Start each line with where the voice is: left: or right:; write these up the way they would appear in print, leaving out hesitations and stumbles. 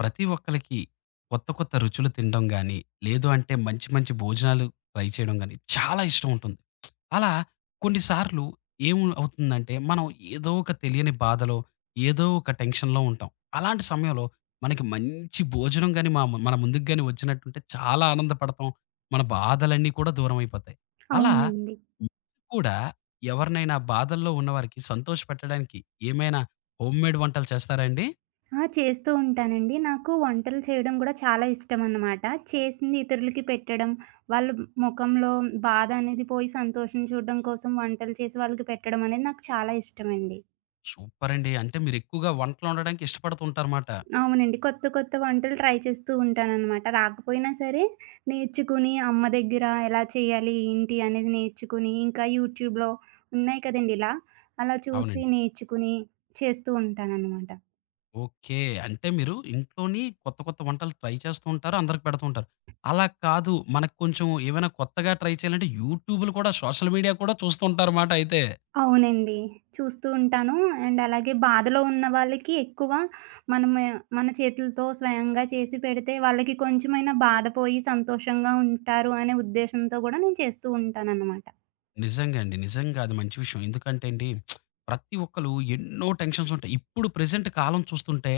left: ప్రతి ఒక్కళ్ళకి కొత్త కొత్త రుచులు తినడం గానీ, లేదు అంటే మంచి మంచి భోజనాలు ట్రై చేయడం గానీ చాలా ఇష్టం ఉంటుంది. అలా కొన్నిసార్లు ఏం అవుతుందంటే, మనం ఏదో ఒక తెలియని బాధలో, ఏదో ఒక టెన్షన్‌లో ఉంటాం. అలాంటి సమయంలో మనకి మంచి భోజనం గానీ, మన ముందుకు గానీ వచ్చినట్టుంటే చాలా ఆనందపడతాం. మన బాధలన్నీ కూడా దూరమైపోతాయి. అలా
right: అవునండి.
left: మీరు కూడా ఎవరినైనా బాధల్లో ఉన్నవారికి సంతోషపెట్టడానికి ఏమైనా హోమ్‌మేడ్ వంటలు చేస్తారా అండి?
right: ఆ! చేస్తూ ఉంటానండి. నాకు వంటలు చేయడం గూడా చాలా ఇష్టమనమాట. చేసింది ఇతరులకి పెట్టడం, వాళ్ళ మొఖంలో బాధ అనేది పోయి సంతోషం చూడడం కోసం వంటలు చేసి వాళ్ళకి పెట్టడం అనేది నాకు చాలా ఇష్టమండి.
left: సూపరండి. అంటే మీరెక్కువగా వంటలు వండడానికి ఇష్టపడుతూ ఉంటారుమాట.
right: అవునండి. కొత్త కొత్త వంటలు ట్రై చేస్తూ ఉంటాననమాట. రాకపోయినా సరే నేర్చుకుని అమ్మ దగ్గర ఎలా చేయాలి, ఏంటి అనేది నేర్చుకుని, ఇంకా యూట్యూబ్‌లో ఉన్నాయి కదండీ ఇలా, అలా చూసి
left: అవునండి.
right: నేర్చుకుని చేస్తూ ఉంటాననమాట.
left: ఓకే. అంటే మీరు ఇంట్లోని కొత్త, కొత్త వంటలు ట్రై చేస్తూ ఉంటారు. అందరికి పెడుతూ ఉంటారు. అలా కాదు మనకు కొంచెం ఏమైనా కొత్తగా ట్రై చేయాలంటే యూట్యూబ్‌లు కూడా సోషల్ మీడియా కూడా చూస్తూ ఉంటారుమాట అయితే.
right: అవునండి. చూస్తూ ఉంటాను. అండ్ అలాగే బాధలో ఉన్న వాళ్ళకి ఎక్కువ మనమే మన చేతులతో స్వయంగా చేసి పెడితే వాళ్ళకి కొంచెమైనా బాధ పోయి సంతోషంగా ఉంటారు అనే ఉద్దేశంతో గూడా నేను చేస్తూ ఉంటాననమాట.
left: నిజంగా అండి. నిజంగా అది మంచి విషయం. ఎందుకంటే అండి, ప్రతి ఒక్కళ్ళు ఎన్నో టెన్షన్స్ ఉంటాయి. ఇప్పుడు ప్రెజెంట్ కాలం చూస్తుంటే,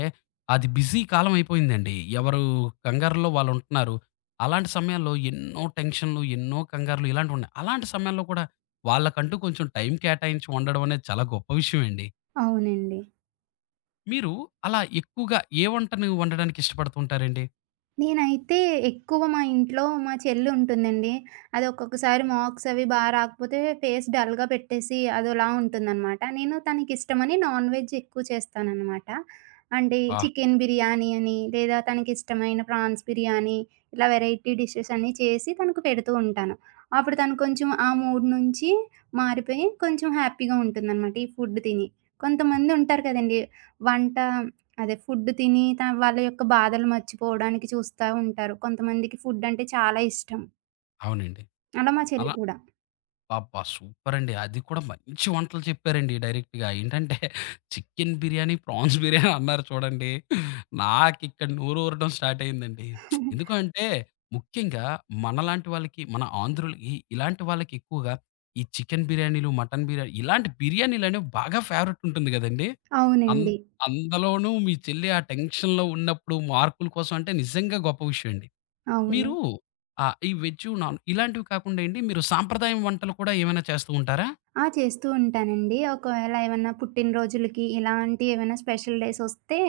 left: అది బిజీ కాలం అయిపోయిందండి. ఎవరు కంగారులో వాళ్ళుంటున్నారు. అలాంటి సమయాల్లో ఎన్నో టెన్షన్‌లు, ఎన్నో కంగారులు ఇలాంటివున్నాయి. అలాంటి సమయాల్లో కూడా వాళ్ళకంటూ కొంచెం టైం కేటాయించి వండడం అనేది చాలా గొప్ప విషయం అండి.
right: అవునండి.
left: మీరు అలా ఎక్కువగా ఏ వంటను వండడానికి ఇష్టపడుతూ ఉంటారండి?
right: నేనైతే ఎక్కువ మా ఇంట్లో మా చెల్లి ఉంటుందండి. అది ఒక్కొక్కసారి మార్క్స్ అవి బా రాకపోతే ఫేస్ డల్‌గా పెట్టేసి అదోలా ఉంటుందనమాట. నేను తనకిష్టమని నాన్ వెజ్ ఎక్కువ చేస్తాననమాట. అంటే ఈ
left: ఆ!
right: చికెన్ బిర్యానీ అని, లేదా తనకిష్టమైన ప్రాన్స్ బిర్యానీ ఇలా వెరైటీ డిషెస్ అన్నీ చేసి తనకు పెడుతూ ఉంటాను. అప్పుడు తను కొంచెం ఆ మూడ్ నుంచి మారిపోయి కొంచెం హ్యాపీగా ఉంటుందనమాట ఈ ఫుడ్ తిని. కొంతమందుంటారు కదండీ! వంట అదే. ఫుడ్ తిని వాళ్ళ యొక్క బాధలు మర్చిపోవడానికి చూస్తా ఉంటారు. కొంతమందికి ఫుడ్ అంటే చాలా ఇష్టం.
left: అవునండి.
right: అలా మా చెల్లి
left: అలా
right: కూడా.
left: అబ్బా! సూపరండి. అది కూడా మంచి వంటలు చెప్పారండి డైరెక్ట్‌గా. ఏంటంటే చికెన్ బిర్యానీ, ప్రాన్స్ బిర్యానీ అన్నారు చూడండి. నాకిక్కడ నోరూరడం స్టార్ట్ అయిందండి. ఎందుకు అంటే ముఖ్యంగా మనలాంటి వాళ్ళకి, మన ఆంధ్రులకి ఇలాంటి వాళ్ళకి ఎక్కువగా ఈ చికెన్ బిర్యానీలు, మటన్ బిర్యానీ ఇలాంటి బిర్యానీలనేవి బాగా ఫేవరెట్ ఉంటుంది గదండీ. అన్
right: అవునండి.
left: అందులోనూ మీ చెల్లి ఆ టెన్షన్‌లో ఉన్నప్పుడు మార్కుల కోసం అంటే నిజంగా గొప్ప విషయం అండి.
right: అవును.
left: మీరు ఆహ్, ఈ వెజ్జు, నాన్ ఇలాంటివి కాకుండా అండి మీరు సాంప్రదాయం వంటలు కూడా ఏమైనా చేస్తూ ఉంటారా?
right: ఆ! చేస్తూ ఉంటానండి. ఒకవేళ ఏమన్నా పుట్టినరోజులకి, ఇలాంటి ఏమైనా స్పెషల్ డేస్ వస్తే,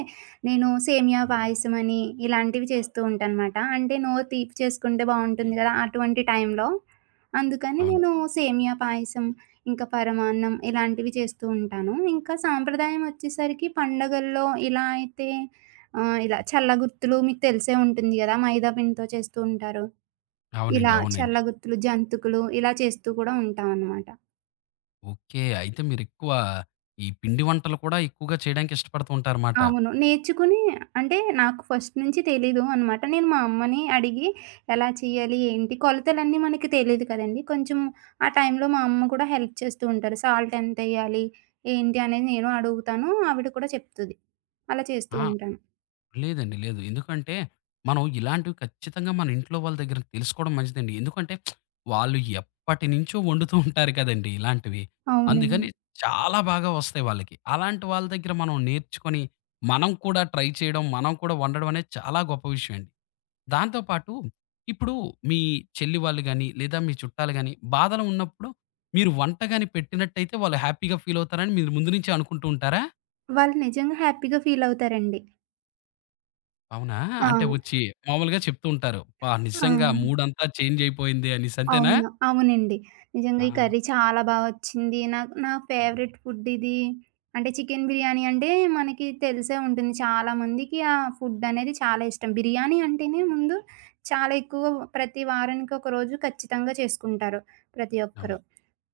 right: నేను సేమియా పాయసమని ఇలాంటివి చేస్తూ ఉంటానమాట. అంటే నోరు తీపి చేసుకుంటే బావుంటుంది గదా! అటువంటి టైంలో. అందుకని
left: అవును.
right: నేను సేమియా పాయసం, ఇంకా పరమాన్నం ఇలాంటివి చేస్తూ ఉంటాను. ఇంకా సాంప్రదాయం వచ్చేసరికి పండగల్లో ఇలా అయితే ఇలా చల్లగుర్తులు మీకు తెలిసే ఉంటుంది గదా! మైదా పిండితో చేస్తూ ఉంటారు.
left: అవునండి.
right: ఇలా
left: అవునండి.
right: చల్లగుర్తులు, జంతికలు ఇలా చేస్తూ కూడా ఉంటామనమాట.
left: ఓకే. అయితే మీరెక్కువ ఈ పిండి వంటలు కూడా ఎక్కువగా చేయడానికి ఇష్టపడుతూ ఉంటారన్నమాట.
right: అవును. నేర్చుకుని అంటే నాకు ఫస్ట్ నుంచి తెలీదు అనమాట. నేను మా అమ్మని అడిగి ఎలా చేయాలి, ఏంటి కొలతలన్నీ మనకి తెలీదు కదండీ! కొంచెం ఆ టైంలో మా అమ్మ కూడా హెల్ప్ చేస్తూ ఉంటారు. సాల్ట్ ఎంతెయ్యాలి, ఏంటి అనేది నేను అడుగుతాను. ఆవిడ కూడా చెప్తది. అలా చేస్తూ
left: ఆ!
right: ఉంటాను.
left: లేదండి. లేదు. ఎందుకంటే, మనం ఇలాంటివి ఖచ్చితంగా మన ఇంట్లో వాళ్ళ దగ్గర తెలుసుకోవడం మంచిదండి. ఎందుకంటే, వాళ్ళు ఎప్పటినుంచో వండుతూ ఉంటారు కదండీ ఇలాంటివి. అందుకని
right: అవునండి.
left: చాలా బాగా వస్తాయి వాళ్ళకి. అలాంటి వాళ్ళ దగ్గర మనం నేర్చుకొని, మనం కూడా ట్రై చేయడం, మనం కూడా వండడం అనేది చాలా గొప్ప విషయం అండి. దాంతో పాటు ఇప్పుడు మీ చెల్లి వాళ్ళు గాని, లేదా మీ చుట్టాలు గాని బాధలో ఉన్నప్పుడు మీరు వంట గాని పెట్టినట్టయితే వాళ్ళు హ్యాపీగా ఫీల్ అవుతారని మీరు ముందు నుంచే అనుకుంటూ ఉంటారా?
right: వాళ్ళు నిజంగా హ్యాపీగా ఫీల్ అవుతారండి.
left: అవునా?
right: ఆ!
left: అంటే వచ్చి మామూలుగా చెప్తూ ఉంటారు. "అబ్బా!
right: ఆ!
left: నిజంగా మూడంతా చేంజ్ అయిపోయింది" అనేసి అంతేనా?
right: అవును. అవునండి. నిజంగా ఈ
left: ఆ!
right: కర్రీ చాలా బా వచ్చింది. నాకు నా ఫేవరెట్ ఫుడ్ ఇది. అంటే చికెన్ బిర్యానీ అంటే మనకి తెలిసే ఉంటుంది. చాలా మందికి ఆ ఫుడ్ అనేది చాలా ఇష్టం. బిర్యానీ అంటేనే ముందు చాలా ఎక్కువ ప్రతి వారానికి ఒక రోజు ఖచ్చితంగా చేసుకుంటారు ప్రతి
left: అవును.
right: ఒక్కరు.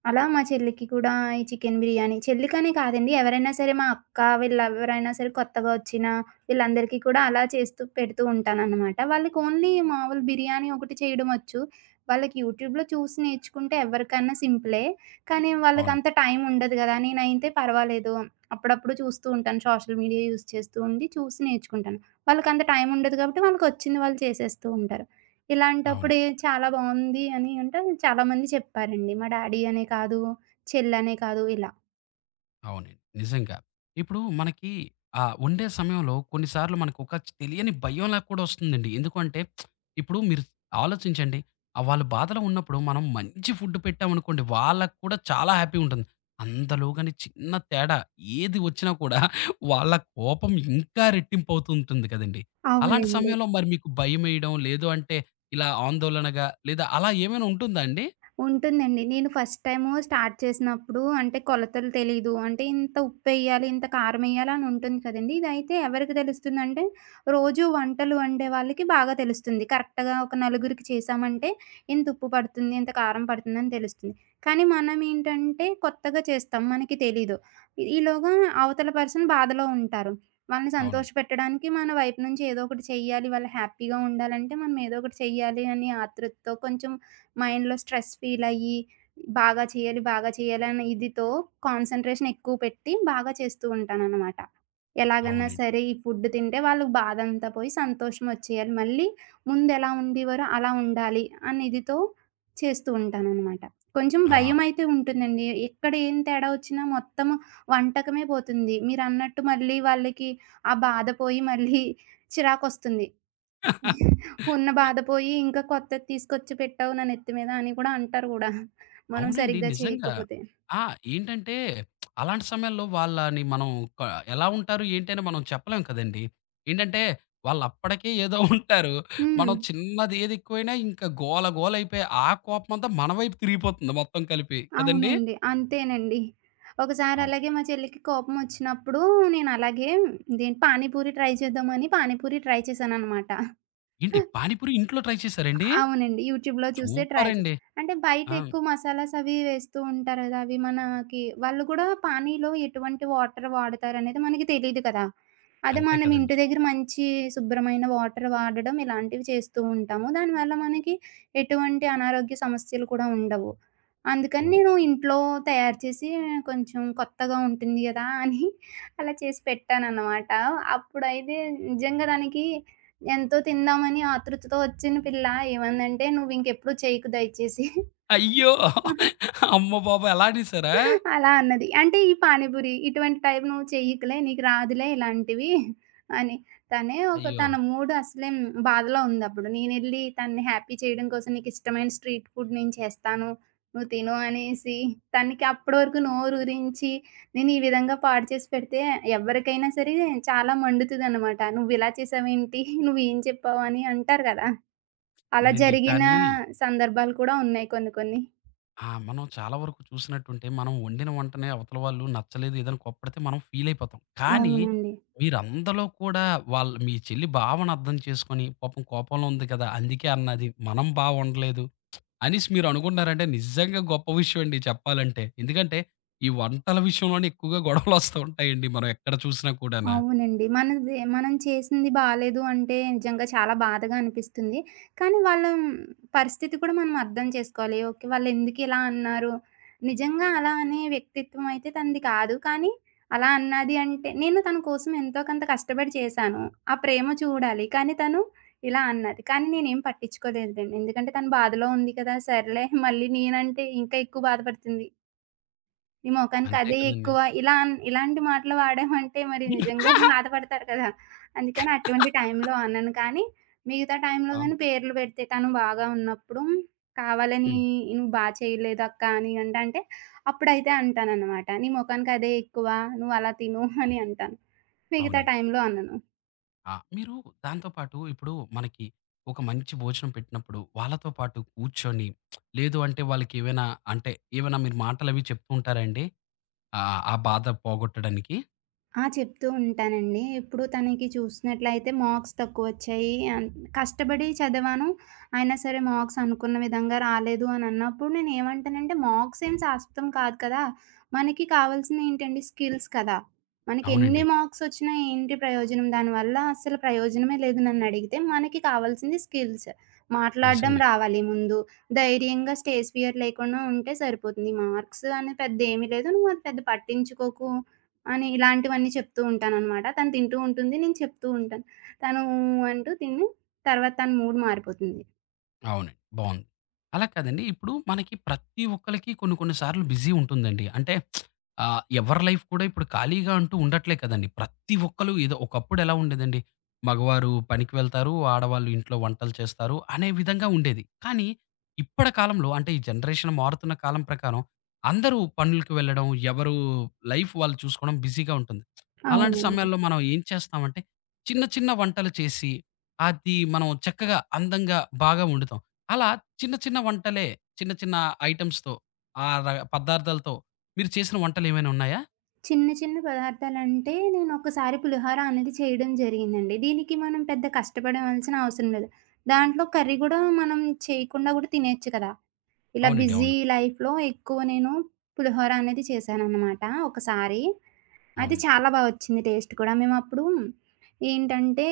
right: అలా మా చెల్లికి కూడా ఈ చికెన్ బిర్యానీ చెల్లికనే కాదండి. ఎవరైనా సరే మా అక్క వీళ్ళెవరైనా సరే కొత్తగా వచ్చిన వీళ్ళందరికీ కూడా అలా చేస్తూ పెడుతూ ఉంటాననమాట. వాళ్ళకి ఓన్లీ మామూలు బిర్యానీ ఒకటి చేయడం వచ్చు. వాళ్ళకి యూట్యూబ్‌లో చూసి నేర్చుకుంటే ఎవరికన్నా సింపులే. కానీ
left: అవును.
right: వాళ్ళకంత టైం ఉండదు గదా! నేనైతే పర్వాలేదు. అప్పుడప్పుడు చూస్తూ ఉంటాను. సోషల్ మీడియా యూజ్ చేస్తూ ఉండి చూసి నేర్చుకుంటాను. వాళ్ళకంత టైం ఉండదు కాబట్టి వాళ్ళకొచ్చింది వాళ్ళు చేసేస్తూ ఉంటారు.
left: అవును.
right: ఇలాంటప్పుడు చాలా బావుంది అని అంటే చాలామంది చెప్పారండి. మా డ్యాడీ అనే కాదు, చెల్లనే కాదు ఇలా.
left: అవునండి. నిజంగా. ఇప్పుడు మనకి ఆహ్, వండే సమయంలో కొన్నిసార్లు మనకొక తెలియని భయంలా కూడా వస్తుందండి. ఎందుకంటే ఇప్పుడు మీరు ఆలోచించండి. ఆహ్, వాళ్ళు బాధలో ఉన్నప్పుడు మనం మంచి ఫుడ్ పెట్టామనుకోండి, వాళ్ళకి కూడా చాలా హ్యాపీగా ఉంటుంది. అందులోగాని చిన్న తేడా ఏది వచ్చినా కూడా వాళ్ళ కోపం ఇంకా రెట్టింపవుతూ ఉంటుంది కదండీ! అలాంటి
right: అవునండి.
left: సమయంలో మరి మీకు భయమేయడం, లేదు అంటే ఇలా ఆందోళనగా లేదా అలా ఏమైనా ఉంటుందా అండి?
right: ఉంటుందండి. నేను ఫస్ట్ టైము స్టార్ట్ చేసినప్పుడు అంటే కొలతలు తెలీదు. అంటే ఇంత ఉప్పెయ్యాలి, ఇంత కారమెయ్యాలి అని ఉంటుంది కదండీ. ఇదైతే ఎవరికి తెలుస్తుందంటే రోజు వంటలు వండే వాళ్ళకి బాగా తెలుస్తుంది. కరెక్ట్‌గా ఒక నలుగురికి చేశామంటే ఇంత ఉప్పు పడుతుంది, ఇంత కారం పడుతుందని తెలుస్తుంది. కానీ మనమేంటంటే కొత్తగా చేస్తాం. మనకి తెలీదు. ఈలోగా అవతల పర్సన్ బాధలో ఉంటారు. వాళ్ళని
left: అవునండి.
right: సంతోషపెట్టడానికి మన వైపు నుంచి ఏదో ఒకటి చెయ్యాలి. వాళ్ళు హ్యాపీగా ఉండాలంటే మనం ఏదో ఒకటి చెయ్యాలి అని ఆతృతతో కొంచెం మైండ్‌లో స్ట్రెస్ ఫీల్ అయ్యి, బాగా చేయాలి, బాగా చేయాలి అనే ఇదితో కాన్సంట్రేషన్ ఎక్కువ పెట్టి బాగా చేస్తూ ఉంటాననమాట. ఎలాగన్నా
left: అవునండి.
right: సరే ఈ ఫుడ్ తింటే వాళ్ళకి బాధంతా పోయి సంతోషం వచ్చేయాలి. మళ్ళీ ముందెలా ఉండేవారో అలా ఉండాలి అనే ఇదితో చేస్తూ ఉంటాననమాట. కొంచెం
left: ఆ!
right: భయమైతే ఉంటుందండి. ఎక్కడ ఏం తేడా వచ్చినా మొత్తం వంటకమే పోతుంది. మీరన్నట్టు మళ్ళీ వాళ్ళకి ఆ బాధ పోయి మళ్ళీ చిరాకొస్తుంది. ఉన్న బాధ పోయి ఇంకా కొత్తది తీసుకొచ్చి పెట్టావు నా నెత్తి మీద అని కూడా అంటారు గూడా. మనం
left: అవునండి.
right: సరిగ్గా
left: నిజంగా.
right: చేయకపోతే.
left: ఆ! ఏంటంటే అలాంటి సమయాల్లో వాళ్ళని మనం క ఎలా ఉంటారు ఏంటి అని మనం చెప్పలేం కదండీ. ఏంటంటే వాళ్ళప్పటికే ఏదో ఉంటారు.
right: హ్మ్.
left: మనం చిన్నది ఏది ఎక్కువైనా ఇంకా గోల గోల అయిపోయి ఆ కోపమంతా మన వైపు తిరిగిపోతుంది మొత్తం కలిపి. కదండీ!
right: అవునండి. అంతేనండి. ఒకసారి
left: అవును.
right: అలాగే మా చెల్లికి కోపమొచ్చినప్పుడు నేనలాగే ఇదేంటి పానీపూరి ట్రై చేద్దామని పానీపూరి ట్రై చేశాననమాట.
left: ఏంటి పానీపూరి ఇంట్లో ట్రై చేసారండి?
right: అవునండి. యూట్యూబ్‌లో చూసే
left: సూపర్
right: ట్రై చేశా.
left: అండి.
right: అంటే బయట
left: ఆ!
right: ఎక్కువ మసాలాస్ అవి వేస్తూ ఉంటారు గదా! అవి మనకి వాళ్ళు కూడా పానీలో ఎటువంటి వాటర్ వాడతారనేది మనకి తెలీదు కదా! అదే
left: అంతే
right: మనం ఇంటి
left: కదండీ.
right: దగ్గర మంచి శుభ్రమైన వాటర్ వాడడం ఇలాంటివి చేస్తూ ఉంటాము. దానివల్ల మనకి ఎటువంటి అనారోగ్య సమస్యలు కూడా ఉండవు. అందుకని
left: ఓహ్!
right: నేను ఇంట్లో తయారు చేసి కొంచెం కొత్తగా ఉంటుంది గదా! అని అలా చేసి పెట్టాననమాట. అప్పుడైతే నిజంగా దానికి ఎంతో తిందామని ఆతృతతో వచ్చిన పిల్ల ఏమందంటే, "నువ్వింకెప్పుడు చేయకు దయచేసి."
left: అయ్యో! అమ్మ బాబోయ్! అలా అనేసారా?
right: అలా అన్నది. అంటే ఈ పానీపూరి ఇటువంటి టైపు నువ్వు చెయ్యకులే, నీకు రాదులే ఇలాంటివి అని. తనే ఒక
left: అయ్యో!
right: తన మూడ్ అసలేం బాధలో ఉందప్పుడు. నేనెళ్ళి తనని హ్యాపీ చేయడం కోసం నీకిష్టమైన స్ట్రీట్ ఫుడ్ నేను చేస్తాను. నువ్వు తిను అనేసి తనకి అప్పటి వరకు నోరూరించి నేను ఈ విధంగా పాడు చేసి పెడితే ఎవ్వరికైనా సరే చాలా మండుతదనమాట. నువ్విలా చేసావేంటి? నువ్వేం చెప్పావు? అని అంటారు గదా! అలా
left: అవునండి.
right: జరిగిన
left: కానీ
right: సందర్భాలు కూడా ఉన్నాయి కొన్ని కొన్ని.
left: ఆ! మనం చాలా వరకు చూసినట్టుంటే, మనం వండిన వంటనే అవతల వాళ్ళు నచ్చలేదు, ఏదైనా కోప్పడితే మనం ఫీల్ అయిపోతాం. కానీ,
right: అవునండి.
left: ఓకే. మీరందలో కూడా వాళ్ళ మీ చెల్లి భావన అర్థం చేసుకొని, పాపం కోపంలో ఉంది కదా! అందుకే అన్నది. మనం బా వండలేదు అనేసి మీరు అనుకున్నారంటే, నిజంగా గొప్ప విషయం అండి చెప్పాలంటే. ఎందుకంటే, ఈ వంటల విషయంలోనే ఎక్కువగా గొడవలొస్తూ ఉంటాయండి. మనం ఎక్కడ చూసినా కూడానా.
right: అవునండి. మనది మనం చేసింది బాలేదు అంటే నిజంగా చాలా బాధగా అనిపిస్తుంది. కానీ వాళ్ళ పరిస్థితి కూడా మనం అర్థం చేసుకోవాలి. ఓకే. వాళ్ళెందుకిలా అన్నారు? నిజంగా అలా అనే వ్యక్తిత్వం అయితే తనది కాదు. కానీ అలా అన్నది అంటే నేను తన కోసం ఎంతో కొంత కష్టపడి చేశాను. ఆ ప్రేమ చూడాలి. కానీ తను ఇలా అన్నది. కానీ నేనేం పట్టించుకోలేదులెండి. ఎందుకంటే తను బాధలో ఉంది కదా! సర్లే మళ్ళీ నేనంటే ఇంకా ఎక్కువ బాధపడుతుంది. నీ మొఖానికి
left: అంతే
right: అదే
left: కదండీ!
right: ఎక్కువ. ఇలా ఇలాంటి మాటలు వాడామంటే మరి నిజంగా బాధపడతారు కదా! అందుకని అటువంటి టైంలో అనను. కానీ మిగతా టైంలో
left: అవును.
right: గాని పేర్లు పెడితే తను బాగా ఉన్నప్పుడు కావాలని
left: హ్మ్.
right: "నువ్వు బా చేయలేదు అక్క" అని అంటే అంటే అప్పుడైతే అంటాననమాట. "నీ మొఖానికి అదే ఎక్కువ. నువ్వు అలా తిను" అని అంటాను. మిగతా
left: అవునండి.
right: టైంలో అనను.
left: ఆ! మీరు దాంతో పాటు ఇప్పుడు మనకి ఒక మంచి భోజనం పెట్టినప్పుడు వాళ్ళతో పాటు కూర్చొని, లేదు అంటే వాళ్ళకేవైనా అంటే ఏవైనా మీరు మాటలవి చెప్తూ ఉంటారా అండి? ఆహ్, ఆ బాధ పోగొట్టడానికి?
right: ఆ! చెప్తూ ఉంటానండి. ఇప్పుడు తనకి చూసినట్లయితే మార్క్స్ తక్కువొచ్చాయి. కష్టపడి చదివాను. అయినా సరే మార్క్స్ అనుకున్న విధంగా రాలేదు అని అన్నప్పుడు నేను ఏమంటానంటే, మార్క్స్ ఏం శాశ్వతం కాదు కదా! మనకి కావాల్సింది ఏంటండి స్కిల్స్ కదా! మనకి ఎన్ని
left: అవునండి.
right: మార్క్స్ వచ్చినా ఏంటి ప్రయోజనం? దానివల్ల అస్సలు ప్రయోజనమే లేదు నన్నడిగితే. మనకి కావాల్సింది స్కిల్స్. మాట్లాడడం
left: నిజంగా.
right: రావాలి ముందు. ధైర్యంగా స్టేజ్ ఫియర్ లేకుండా ఉంటే సరిపోతుంది. మార్క్స్ అనేది పెద్ద ఏమీ లేదు. నువ్వు అది పెద్ద పట్టించుకోకు. అని ఇలాంటివన్నీ చెప్తూ ఉంటాననమాట. తను తింటూ ఉంటుంది. నేను చెప్తూ ఉంటాను. తను "ఊ" అంటూ తిని తర్వాత తన మూడ్ మారిపోతుంది.
left: అవునండి. బావుంది. అలా కాదండి. ఇప్పుడు మనకి ప్రతి ఒక్కళ్ళకి కొన్ని కొన్ని సార్లు బిజీ ఉంటుందండి. అంటే ఆహ్, ఎవరి లైఫ్ కూడా ఇప్పుడు ఖాళీగా అంటూ ఉండట్లే కదండీ. ప్రతి ఒక్కళ్ళు ఏదో ఒకప్పుడు ఎలా ఉండేదండి. మగవారు పనికి వెళ్తారు. ఆడవాళ్ళు ఇంట్లో వంటలు చేస్తారు అనే విధంగా ఉండేది. కానీ ఇప్పటి కాలంలో అంటే ఈ జనరేషన్ మారుతున్న కాలం ప్రకారం అందరూ పనులకి వెళ్ళడం, ఎవరు లైఫ్ వాళ్ళు చూసుకోవడం బిజీగా ఉంటుంది. అలాంటి
right: అవునండి.
left: సమయాల్లో మనం ఏం చేస్తామంటే చిన్న చిన్న వంటలు చేసి అది మనం చక్కగా, అందంగా, బాగా వండుతాం. అలా చిన్న చిన్న వంటలే, చిన్న చిన్న ఐటెమ్స్‌తో ఆ ర పదార్థాలతో మీరు చేసిన వంటలేమైనా ఉన్నాయా?
right: చిన్న చిన్న పదార్థాలంటే నేనొకసారి పులిహోర అనేది చేయడం జరిగిందండి. దీనికి మనం పెద్ద కష్టపడవలసిన అవసరం లేదు. దాంట్లో కర్రీ గూడా మనం చేయకుండా గూడా తినేయొచ్చు కదా! ఇలా
left: అవునండి.
right: బిజీ
left: అవును.
right: లైఫ్‌లో ఎక్కువ నేను పులిహోర అనేది చేశాననమాట ఒకసారి. అయితే
left: అవును.
right: చాలా బా వచ్చింది టేస్ట్ కూడా. మేమప్పుడు ఏంటంటే,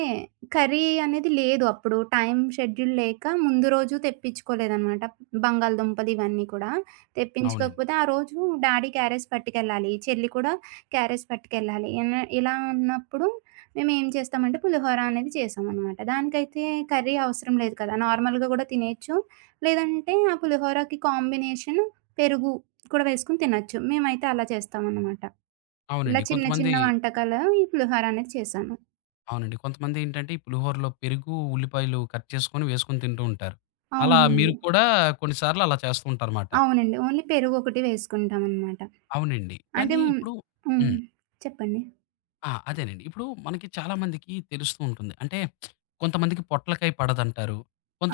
right: కర్రీ అనేది లేదు అప్పుడు. టైం షెడ్యూల్ లేక ముందు రోజు తెప్పించుకోలేదనమాట. బంగాళదుంపలు ఇవన్నీ కూడా
left: అవునండి.
right: తెప్పించుకోకపోతే, ఆ రోజు డాడీ క్యారేజ్ పట్టుకెళ్ళాలి. చెల్లి కూడా క్యారేజ్ పట్టుకెళ్ళాలి. ఇలా ఉన్నప్పుడు మేమేం చేస్తామంటే, పులిహోర అనేది చేశామనమాట. దానికైతే కర్రీ అవసరం లేదు కదా! నార్మల్‌గా కూడా తినేయొచ్చు. లేదంటే ఆ పులిహోరకి కాంబినేషన్ పెరుగు కూడా వేసుకొని తినొచ్చు. మేమైతే అలా చేస్తామనమాట.
left: అవునండి.
right: ఇలా చిన్న
left: కొంతమంది
right: చిన్న వంటకాలు ఈ పులిహోర అనేది చేశాను.
left: అవునండి. కొంతమంది ఏంటంటే ఈ పులిహోరలో పెరుగు, ఉల్లిపాయలు కట్ చేసుకొని వేసుకొని తింటూ ఉంటారు. అలా
right: అవునండి.
left: మీరు కూడా కొన్ని సార్లు అలా చేస్తూ ఉంటారుమాట.
right: అవునండి. ఓన్లీ పెరుగు ఒకటి వేసుకుంటామనమాట.
left: అవునండి.
right: అంటే
left: కానీ
right: హ్మ్.
left: ఇప్పుడు
right: హ్మ్.
left: హ్మ్.
right: చెప్పండి.
left: ఆ! అదేనండి. ఇప్పుడు మనకి చాలా మందికి తెలుస్తూ ఉంటుంది. అంటే కొంతమందికి పొట్లకాయ పడదంటారు.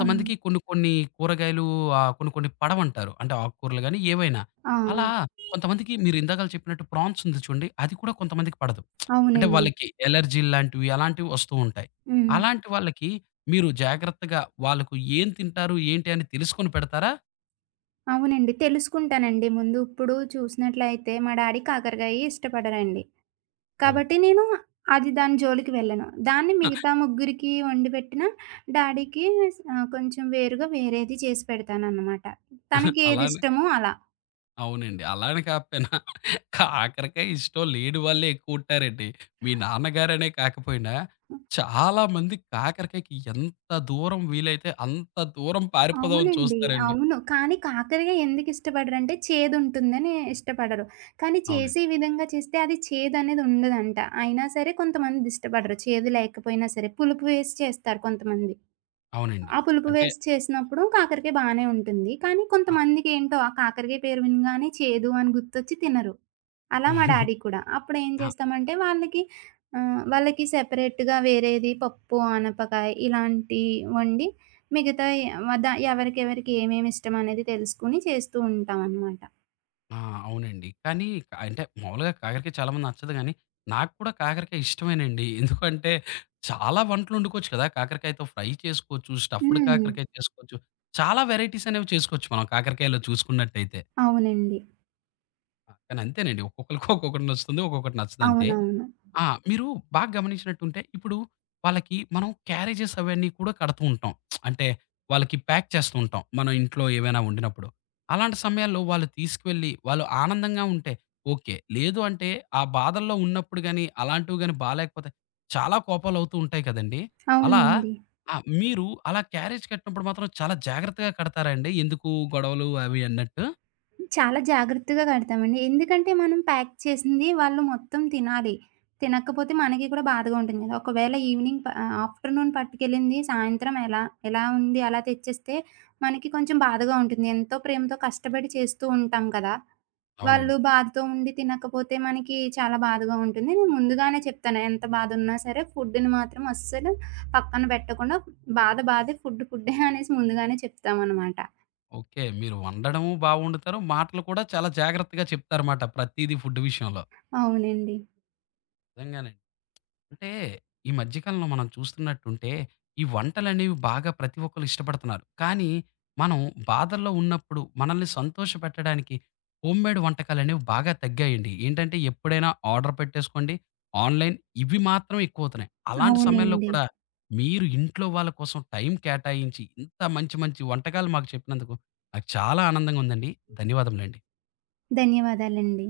right: అవును.
left: కొన్ని కొన్ని కూరగాయలు ఆహ్, కొన్ని కొన్ని పడవంటారు. అంటే ఆకుకూరలు గాని ఏవైనా.
right: ఆ!
left: అలా కొంతమందికి మీరు ఇందాకల చెప్పినట్టు ప్రాన్స్ ఉంది చూడండి. అది కూడా కొంతమందికి పడదు. అంటే
right: అవునండి.
left: వాళ్ళకి ఎలర్జీ లాంటివి అలాంటివి వస్తూ ఉంటాయి.
right: హ్మ్.
left: అలాంటి వాళ్ళకి మీరు జాగ్రత్తగా వాళ్ళకు ఏం తింటారు ఏంటి అని తెలుసుకొని పెడతారా?
right: అవునండి. తెలుసుకుంటానండి ముందు. ఇప్పుడు చూసినట్లయితే మా డ్యాడీ కాకరకాయ ఇష్టపడరండి.
left: ఓహ్!
right: కాబట్టి నేను అది దాని జోలికి వెళ్ళను. దాన్ని మిగతా ముగ్గురికి వండిపెట్టినా డ్యాడీకి కొంచెం వేరుగా వేరేది చేసి పెడతాననమాట. తనకి
left: అలా
right: ఏదిష్టమో అలా.
left: అవునండి. అలా అని కాకపోయినా కాకరకాయ ఇష్టం లేని వాళ్ళే ఎక్కువుంటారండి. మీ నాన్నగారనే కాకపోయినా చాలా మంది కాకరకాయకి ఎంత దూరం వీలైతే అంత దూరం పారిపోదామని
right: అవునండి.
left: చూస్తారండి.
right: అవును. కానీ కాకరకాయ ఎందుకిష్టపడరంటే చేదుంటుందని ఇష్టపడరు. కానీ
left: అవునండి.
right: చేసే విధంగా చేస్తే అది చేదనేది ఉండదంట. అయినా సరే కొంతమందిదిష్టపడరు. చేదు లేకపోయినా సరే. పులుపు వేసి చేస్తారు కొంతమంది.
left: అవునండి.
right: ఆ పులుపు
left: అంటే
right: వేసి చేసినప్పుడు కాకరకాయ బానే ఉంటుంది. కానీ
left: ఆ!
right: కొంతమందికేంటో ఆ కాకరకాయ పేరు వినగానే చేదు అని గుర్తొచ్చి తినరు. అలా మా డాడీ కూడా. అప్పుడేం
left: ఆ!
right: చేస్తామంటే వాళ్ళకి సెపరేట్‌గా వేరేది పప్పు, ఆనపకాయ ఇలాంటియి వండి మిగతాయి వద ఎవరికెవరికి ఏమేమి ఇష్టమనేది తెలుసుకొని చేస్తూ ఉంటామనమాట.
left: ఆ! అవునండి. కానీ అంటే మామూలుగా కాకరకాయ చాలామంది నచ్చదు గానీ, నాకు కూడా కాకరకాయ ఇష్టమేనండి. ఎందుకంటే చాలా వంటలు వండుకోవచ్చు కదా! కాకరకాయతో ఫ్రై చేసుకోవచ్చు, స్టఫ్డ్
right: హ్మ్.
left: కాకరకాయ చేసుకోవచ్చు. చాలా వెరైటీస్ అనేవి చేసుకోవచ్చు మనం కాకరకాయలో చూసుకున్నట్టయితే.
right: అవునండి.
left: ఆ! కానీ అంతేనండి. ఒక్కొక్కళ్ళకి ఒక్కొక్కటి నచ్చుతుంది. ఒక్కొక్కటి నచ్చదంతే.
right: అవునవును.
left: ఆ! మీరు బాగా గమనించినట్టుంటే ఇప్పుడు వాళ్ళకి మనం క్యారేజెస్ అవన్నీ కూడా కడుతూ ఉంటాం. అంటే వాళ్ళకి ప్యాక్ చేస్తూ ఉంటాం. మనం ఇంట్లో ఏవైనా వండినప్పుడు. అలాంటి సమయాల్లో వాళ్ళు తీసుకువెళ్ళి వాళ్ళు ఆనందంగా ఉంటే ఓకే. లేదు అంటే ఆ బాధల్లో ఉన్నప్పుడు గాని, అలాంటివి గాని బాలేకపోతే చాలా కోపాలవుతూ ఉంటాయి కదండీ! అలా
right: అవునండి.
left: ఆ! మీరు అలా క్యారేజ్ కట్టినప్పుడు మాత్రం చాలా జాగ్రత్తగా కడతారా అండి? ఎందుకు గొడవలు అవి అన్నట్టు?
right: చాలా జాగ్రత్తగా కడతామండి. ఎందుకంటే మనం ప్యాక్ చేసింది వాళ్ళు మొత్తం తినాలి. తినకపోతే మనకి కూడా బాధగా ఉంటుంది గదా! ఒకవేళ ఆఫ్టర్‌నూన్ పట్టుకెళ్ళింది సాయంత్రం ఎలా ఎలా ఉంది అలా తెచ్చేస్తే మనకి కొంచెం బాధగా ఉంటుంది. ఎంతో ప్రేమతో కష్టపడి చేస్తూ ఉంటాం కదా! వాళ్ళు
left: అవునండి.
right: బాధతో ఉండి తినకపోతే మనకి చాలా బాధగా ఉంటుంది. నేను ముందుగానే చెప్తాను. ఎంత బాధున్నా సరే ఫుడ్‌ని మాత్రం అస్సలు పక్కన పెట్టకుండా బాధ బాధే, ఫుడ్ ఫుడ్డే అనేసి ముందుగానే చెప్తామనమాట.
left: ఓకే. మీరు వండడము బా వండుతారు. మాటలు కూడా చాలా జాగ్రత్తగా చెప్తారుమాట. ప్రతీదీ ఫుడ్ విషయంలో.
right: అవునండి.
left: నిజంగానే. అంటే ఈ మధ్య కాలంలో మనం చూస్తున్నట్టుంటే, ఈ వంటలనేవి బాగా ప్రతి ఒక్కళ్ళు ఇష్టపడుతున్నారు. కానీ, మనం బాధల్లో ఉన్నప్పుడు మనల్ని సంతోషపెట్టడానికి హోమ్‌మేడ్ వంటకాలనేవి బాగా తగ్గాయండి. ఏంటంటే, ఎప్పుడైనా ఆర్డర్ పెట్టేసుకోండి. ఆన్‌లైన్ ఇవి మాత్రం ఎక్కువవుతున్నాయి. అలాంటి సమయంలో
right: అవునండి.
left: కూడా మీరు ఇంట్లో వాళ్ళ కోసం టైం కేటాయించి, ఇంత మంచి మంచి వంటకాలు మాకు చెప్పినందుకు నాకు చాలా ఆనందంగా ఉందండి. ధన్యవాదములండి.
right: ధన్యవాదాలండి.